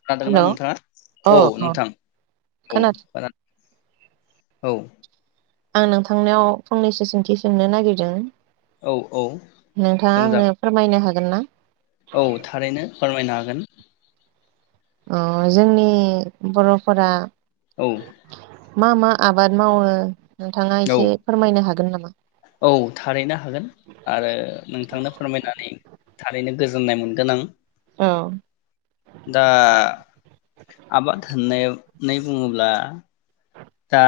खोनादोंना हेलौ नोंथाङा औ नोंथां औ खोनादों खोनादों औ आं नोंथांनियाव फंनैसो सोंथि सोंनो नागिरदों औ औ नोंथाङा आंनो सोंजागोन फोरमायनो हाग गोन्ना औ थारैनो फोरमायनो हागोन अ जोंनि बरफोरा। औ मा मा आबाद मावो? नोंथाङा औ एसे फोरमायनो हागोन नामा औ थारैनो हागोन आरो नोंथांनो फोरमायनानै थारैनो। गोजोननाय मोनगोन आं। औ दा आबाद होनाय बुङोब्ला। दा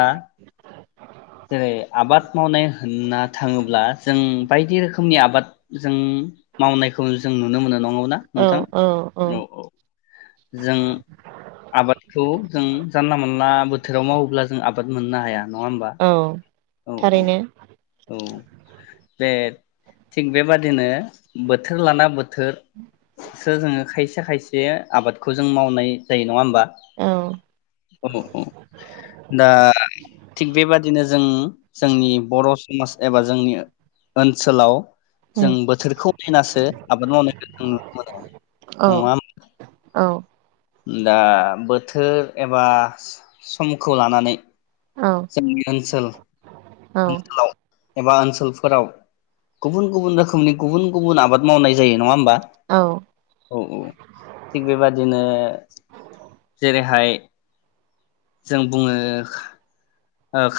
जेरै आबाद मावनाय होनना थाङोब्ला जों बायदि रोखोमनि आबाद जों मावनायखौ जों नुनो मोनो नङा औ औ औ। जों आबादखौ जों जानला मोनानला बोथोराव मावोब्ला जों आबाद मोननो हाया। नङा होमबा? औ औ औ थारैनो। औ बे थिग बेबादिनो बोथोर लाना बो बोथोर सो जोङो खायसे खायसे आबादखौ जों मावनाय जायो नङा होमबा? औ औ औ दा थिग बेबादिनो जों जोंनि बर' समाज एबा जोंनि ओनसोलाव जों उम बोथोरखौ नायनासो आबाद मावनायखौ जों नुनो मोनो नङा औ होमबा? औ दा बोथोर एबा समखौ लानानै औ जोंनि ओनसोल औ ओनसोलाव एबा ओनसोलफोराव गुबुन गुबुन रोखोमनि गुबुन गुबुन आबाद मावनाय जायो नङा होमबा? औ औ थिग बेबादिनो जेरैहाय जों बुङो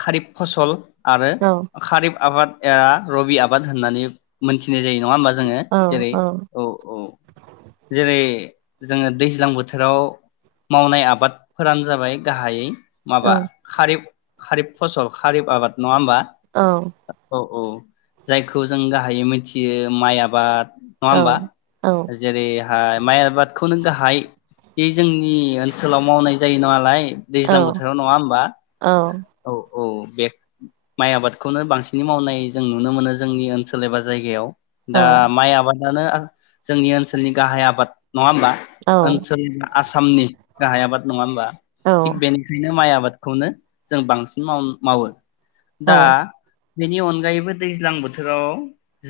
खारिफ फसल आरो औ खारिब आबाद ए रबि आबाद होननानै मोनथिनाय जायो। नङा होमबा जोङो औ जेरै औ औ जेरै जोङो दैज्लां बोथोराव मावनाय आबादफोरानो जाबाय गाहायै औ माबा खारिप खारिब फसल खारिफ आबाद नङा होमबा? औ औ औ औ। जायखौ जों गाहायै मिथियो माइ आबाद नङा औ होमबा? जेरैहाय माइ आबादखौ नों गाहाय बे जोंनि ओनसोलाव मावनाय जायो नालाय दैज्लां बोथोराव नङा होमबा? औ औ बे माइ आबादखौनो बांसिनै मावनाय जों नुनो मोनो जोंनि ओनसोल एबा जायगायाव दा माइ आबाद दाना आह जोंनि ओनसोलनि गाहाय आबाद नङा होमबा? ओनसोलनि आसामनि गाहाय आबाद नङा होमबा? थिग बेनिखायनो माइ आबाद खौनो जों बांसिन माव मावो दा बेनि अनगायैबो दैज्लां बोथोराव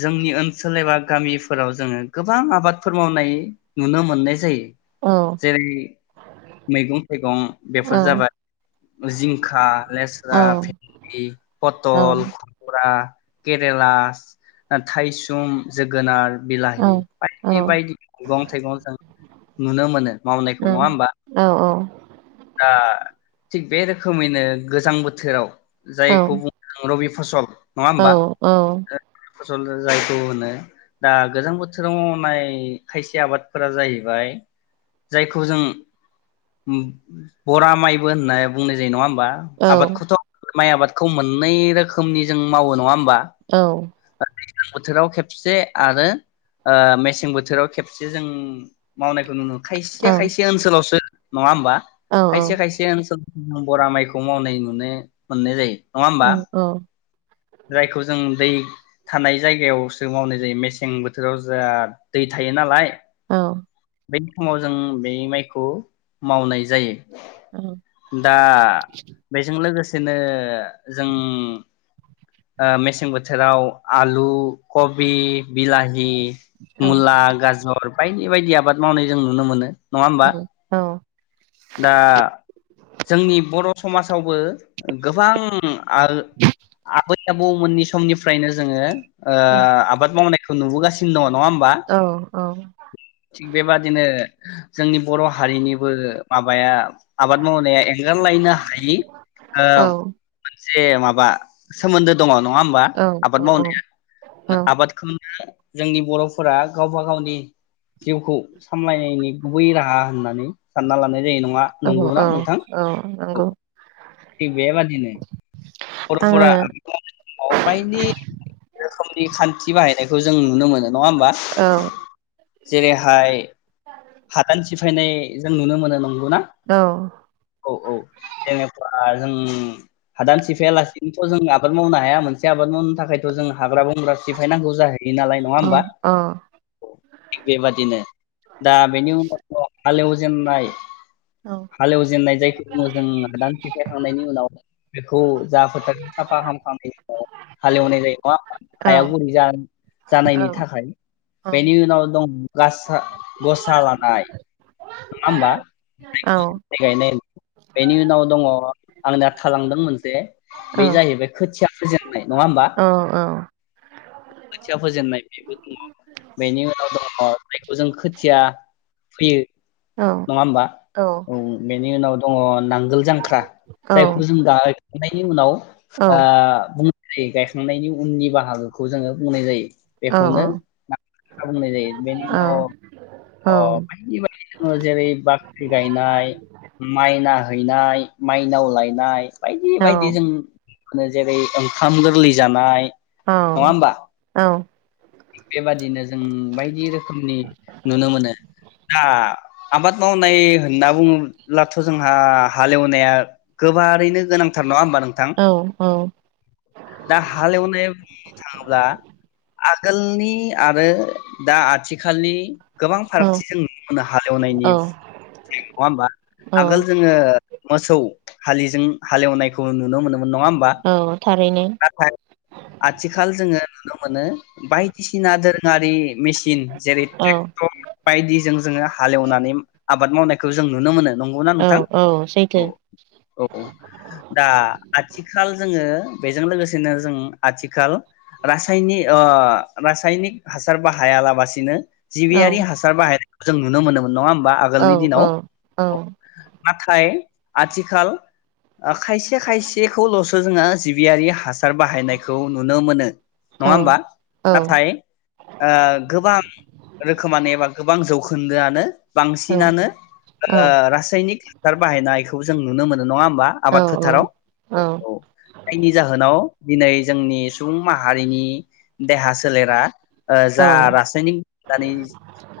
जोंनि ओनसोल एबा गामिफोराव जोंङो गोबां आबादफोर मावनाय नुनो मोननाय जायो। औ जेरै मैगं थाइगं औ बेफोर औ जाबाय जिं आह औ लेस्रा, फिन्दि, औ पथल आह केरेलास ओ थायसुम जोगोनार औ बिलाहि औ बायदि बायदि मैगं थाइगं जों नुनो मोनो मावनायखौ नंङा होमबा औ दा थि बे रोखोम रोखोमैनो गोजां बोथोराव औ औ जायखौ बुंङो रबि फसल नंङा औ होमबा? फसल जायखौ होनो दा गोजां बोथोराव मावनाय खायसे आबादफोरा जायैबाय जायखौ जों बरा माइबो होनना बुंनाय जायो नंङा होम बा औ आबाद खौथ माइ आबादखौ मोननै रोखोमनि जों मावो नंङा होम औ दैज्लां बोथोराव खेबसे आरो ओ मेसें बोथोराव खेबसे जों मावनायखौ नुनो मोन खायसे खायसे ओनसोलावसो नंङा होमबा औ खायसे खायसे ओनसोल बरा माइखौ मावनाय नुनो मोननाय जायो। नङा औ होमबा औ जायखौ जों दै थानाय जायगायावसो मावनाय जायो मेसें बोथोराव जा दै थायो नालाय औ बै समाव जों बे माइखौ मावनाय जायो। दा बेजों लोगोसे बिदिनो जों ओ मेसें बोथोराव आलु, कबि, बिलाहि मुला, गाजर बाय बेबायदि आबाद मावनाय जों नुनो मोनो। औ औ दा जोंनि बर'समासावबो गोबां आरो आबै, आबौ मोननि स समनिफ्रायनो जोंङो ओ आबाद मावनाय नुबोगासिनो दं नङा होमबा थिग बेबादिनो जोंनि बर' हारिनिबो माबाया आबाद मावनाया एंगारलायनो हायि मोनसे माबा सोमोन्दो दङ नङा होमबा आबाद औ औ मावनाया आबादखौनो जोंनि बर'फोरा गावबा गावनि जिउखौ सामलायनायनि गुबै राहा होननानै सानना लानाय जे न नंगौना नोंथां औ नंगौ थिग बेबादिनो आङो न'खरफोरा बायदि खामानि खान्थि बाहायनायखौ जों नुनो मोनो नङा होमबा औ जेरैहाय हादान सिफायनाय जों नुनो मोनो नंगौना अ औ औ औ जेनेबा जों हादान सिफ बिदिथ जों आबाद मावनो हाया मोनसे आबाद मावनो थाखायथ जों हाग्रा बंग्रा सिफाय नांगौ जायो बिदिनो नालाय नङा औ होमबा औ औ थिग बे बायदिनो दा बिनि उनाव हालेव जेननाय हालेव जेननाय जायखौ मोजां हादान सिफायखांनायनि उनाव बेखौ जा फोथार साफा फाहाम खालामनाय हालेवनाय जायो नङा होनबा औ हाया गुरै जानायनि औ थाखाय बेनि उनाव दं गासा गसा लानाय नङा होमबा गायनाय बेनि उनाव दङ आंनिया थालांदों मोनसे बे जाहैबाय खोथिया फोजेननाय नङा होमबा खोथिया फोजेननाय बेबो दङ बेनि उनाव दङ माइखौ जों खोथिया फैयो नङा होमबा औ बिनि उनाव दङ नांगोल जांख्रा जायखौ जों जानाय बिनि उनाव ओ फुंनि गायखांनाय उननि बा बाहागोखौ जोङो बुंनाय जायो बेखौनो साब बेनि औ उनाव औ अ बायदि बायदि जोङो जेरै बाख्रि गायनाय माइना हाहैनाय माइनाव लायनाय बायदि औ बायदि जों होनो जेरै- ओंखाम गोरलै जानाय औ नङा होमबा औ बेबादिनो जों बायदि रोखोमनि नुनो मोनो दा आबाद मावनाय होनना बुङोब्लाथ' जोंहा हालेवनाया गोबारैनो गोनांथार नङा होमबा नों नोंथां औ दा हालेवनाय बुंनो थाङोब्ला आगोलनि आरो दा आथिखालनि गोबां औ फारागथि जों नु मोननो हालेवनायनि नङा होमबा औ आगोल जोङो मोसौ हालिजों हालेवनायखौ नुनो मोनोमोन नङा होमबा औ थारैनो नाथाय आथिखाल जोङो नुनो मोनो। बायदिसिना दोरोङारि मेसिन जेरै औ ट्रेक्टर बायदिजों जोङो हालेवनानै आबाद मावनायखौ जों नुनो मोनो नंगौ ना औ नोंथां सैथो औ औ दा आथिखाल जोङो बेजों लोगोसेनो जों आथिखाल रासायनि ओ रासायनिक हासार बाहायालाबासिनो औ जिबियारि हासार बाहाय जों नुनो मोनोमोन नङा होमबा औ आगोलनि औ दिनाव औ नाथाय आथिखाल ओ खायसे खायसेखौल'सो जोङो जिबियारि हासार बाहायनायखौ नुनो मोनो। औ नङा होमबा नाथाय ओ गोबां रोखोमानो एबा गोबां जौखोन्दोआनो औ बांसिनानो ओ रासायनिक हासार बाहायनायखौ जों नुनो मो नङा होमबा आबाद फोथाराव औ जायनि जाहोनाव दिनै जोंनि सुबुं माहारिनि सोलेरा ओ जा औ रासायनिक दानि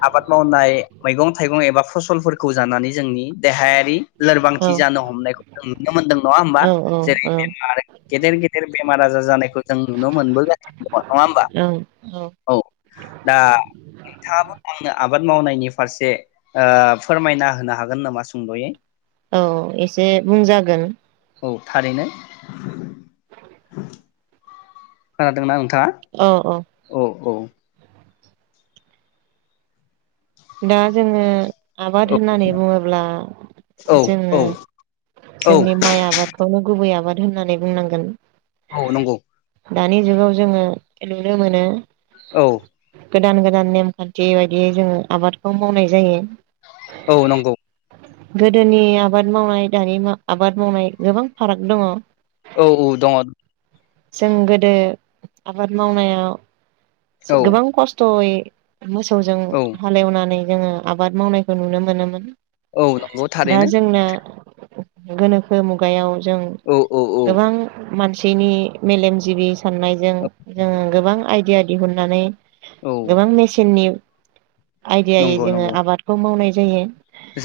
आबाद मावनाय मैगं थाइगं एबा फसलफोरखौ जानानै जोंनि देहायारि औ लोरबांथि जानो हमनायखौ जों नुनो मोनदों नङा होमबा जेरै- बेमार गेदेर गेदेर बेमार आजार जानायखौ जों नुनो मोनबोगासिनो दङ नङा होमबा? औ दा नोंथाङाबो आंनो आबाद मावनायनि फारसे ओ फोरमायना होनो हागोन नामा सुंदयै? औ एसे बुंजागोन औ थारैनो। खोनादों ना ओं अ अ औ औ दा जोंङो आबाद औ होननानै बुङोब्ला औ जोंङो औ औ जोंनि माइ आबादखौनो गुबै आबाद होननानै बुंनांगोन औ नंगौ दानि जुगाव जोंङो नुनो मोनो औ [unintelligible] गोदान गोदान नेमखान्थि बायदियै जोंङो आबादखौ मावनाय जायो औ नंगौ गोदोनि आबाद मावनाय दानि मा-आबाद मावनाय गोबां फाराग दङ औ औ दङ जों गोदो आबाद मावनायाव औ गोबां खस्थयै मोसौजों औ हालेवनानै जोंङो आबाद मावनायखौ नुनो मोनोमोन औ नंगौ दा थारैनो जोंना गोनोखो मुगायाव जों औ औ औ गोबां मान सिनि मेलेमजिबि साननायजों औ जोंङो गोबां आय दिया दिहुननानै औ गोबां मेचिननि आयदियायै नंगौ जोंङो नंगौ आबादखौ मावनाय जायो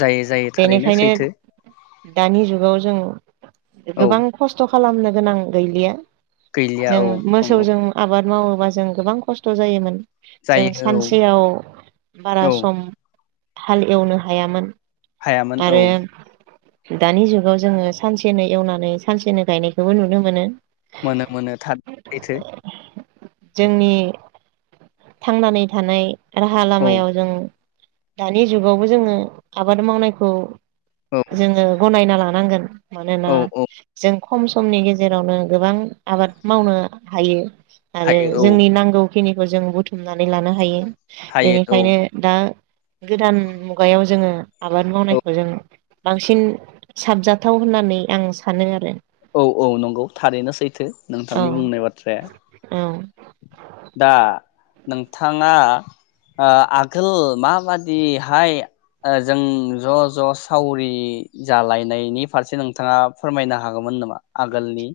जायो जायो थारैनो बेनिखायनो सैथो दानि जुगाव जों औ गोबां खस्थ खालामनो गोनां गैलिया गैलिया जों औ नंगौ मोसौजों आबाद मावोबा जों गोबां खस्थ जायोमोन। जों जायो सानसेयाव औ बारा सम हाल एवनो हायामोन। हायामोन औ। आरो दानि जुगाव जोङो सानसेनो एवनानै सानसेनो गायनायखौबो नुनो मोनो। मोनो मोनो थाद सैथो। जोंनि थांनानै थानाय राहा औ लामायाव जों दानि जुगावबो जोङो आबाद मावनायखौ औ जोङो गनायना लानो नांगोन। मानोना औ औ जों खम समनि गेजेरावनो गोबां आबाद मावनो हायो। आरो हायो औ जोंनि नांगौ खिनिखौ जों बुथु नानै लानो हायो। हायो औ बेनिखायनो दा गोदान मुगायाव जोङो आबाद औ मावनायखौ जों बांसिन साबजाथाव होननानै आं सानो आरो। औ औ नंगौ थारैनो सैथो औ नोंथांनि बुंनाय बाथ्राया। औ दा नोंथाङा ओ आगोल माबादिहाय ओ जों ज' ज' सावरि जालायनायनि फारसे नोंथाङा फोरमायनो हागौमोन नामा? आगोलनि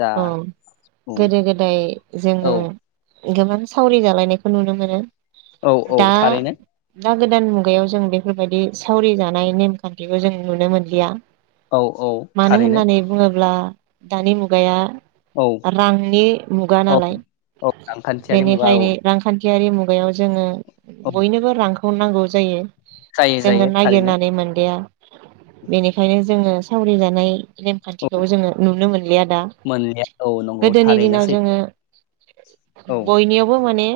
जा औ गोदो गोदाय जोङो औ गोबां सावरि जालायनायखौ नुनो मोनो। औ औ दा थारैनो। दा गोदान मुगायाव जों बेफोरबायदि सावरि जानाय नेमखान्थिखौ जों नुनो मोनलिया। औ औ मानो थारैनो होननानै बुङोब्ला दानि मुगाया औ रांनि मुगा औ नालाय औ रांखान्थियारि मुगा औ बेनिखायनो रांखान्थि थियारि मुगायाव जोङो औ बयनोबो रां खौ नांगौ जायो। जायो जोङो जायो थारैनो नागिरनानै मोनदिया बेनिखायनो जोङो सावरि जानाय औ नेमखान्थिखौबो जोङो नुनो मोनलिया दा मोनलिया औ नंगौ गोदोनि थारैनो दिनाव जोङो सैथो बयनियावबो माने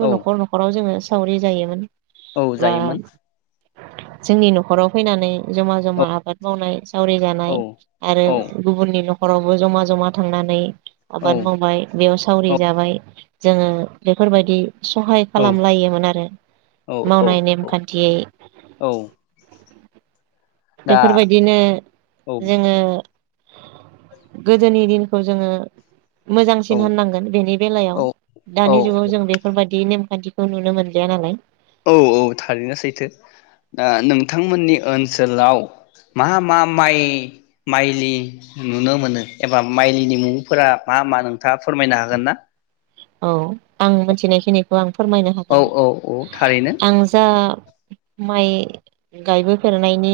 औ नख'र नख'राव जोङो सावरि जायोमोन। औ बा जायोमोन। जोंनि नख'राव फैनानै जमा औ जमा आबाद मावनाय सावरि औ जानाय आरो औ गुबुननि नखरावबो जमा जमा थांनानै औ आबाद मावबाय बेयाव सावरि जाबाय। जोङो बेफोरबायदि सहाय औ खालामलायोमोन आरो औ मावनाय औ नेमखान्थियै औ दा बेफोरबायदिनो औ जोङो गोदोनि दिनखौ जोङो औ मोजांसिन होननांगोन बेनि औ बेलायाव औ दानि जुगाव जों बेफोरबादि नेम खान्थिखौ नुनो मोनलिया नालाय। औ औ, थारैनो सैथो दा नोंथांमोननि ओनसोलाव मा मा माइ माइलि नुनो मोनो एबा माइलिनि मुंफोरा मा मा नोंथाङा फोरमायनो हागोन ना? औ, आं मोन्थिनायखिनिखौ आं फोरमायनो औ हागोन औ औ थारैनो आं जा माइ गायबोफेरनायनि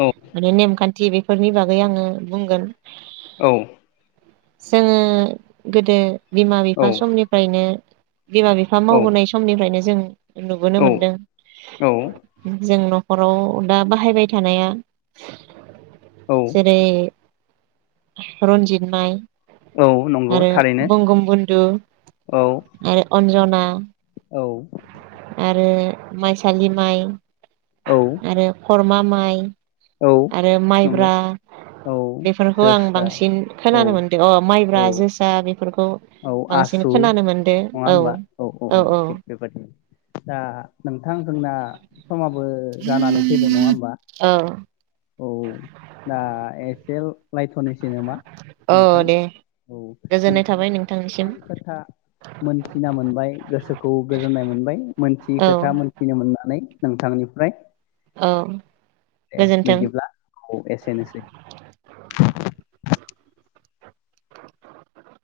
औ माने नेमखान थि बेफोरनि बागै आङो बुंगोन। औ जोङो गोदो बिमा औ बिफा समनिफ्रायनो बिमा बिफा मावबोनाय समनिफ्रायनो जों नुबोनो औ मोनदों औ जोंन खराव दा बाहायबाय थानाया औ जेरै रन्जित माइ औ नंगौ आरो थारैनो बंगम बन्दु औ आरो अनजन आ औ आरो माइसालि माइ औ आरो खरमा माइ औ आरो नंगौ माइब्रा औ बेफोरखौ आं जोसा बांसिन औ खोनानो मोन अ माइब्रा औ जोसा बे औ आसु नङा होमबा औ औ औ थिग बेबादिनो दा नोंथां जोंना समाबो जानानै फैबाय नङा होमबा? औ औ दा एसे लायथ'नोस सै नामा औ नोंथां दे औ गोजोननाय थाबाय नोंथांनिफ्राय नोंथांनिसिम गोबां खोथा मोनथिना मोनबाय गोसोखौ गोजोननाय मोनबाय मोनथियै औ खोथा मोनथिनो मोननानै। नोंथांनिफ्राय। औ दे गोजोन बिदिब्ला अ एसेनोसै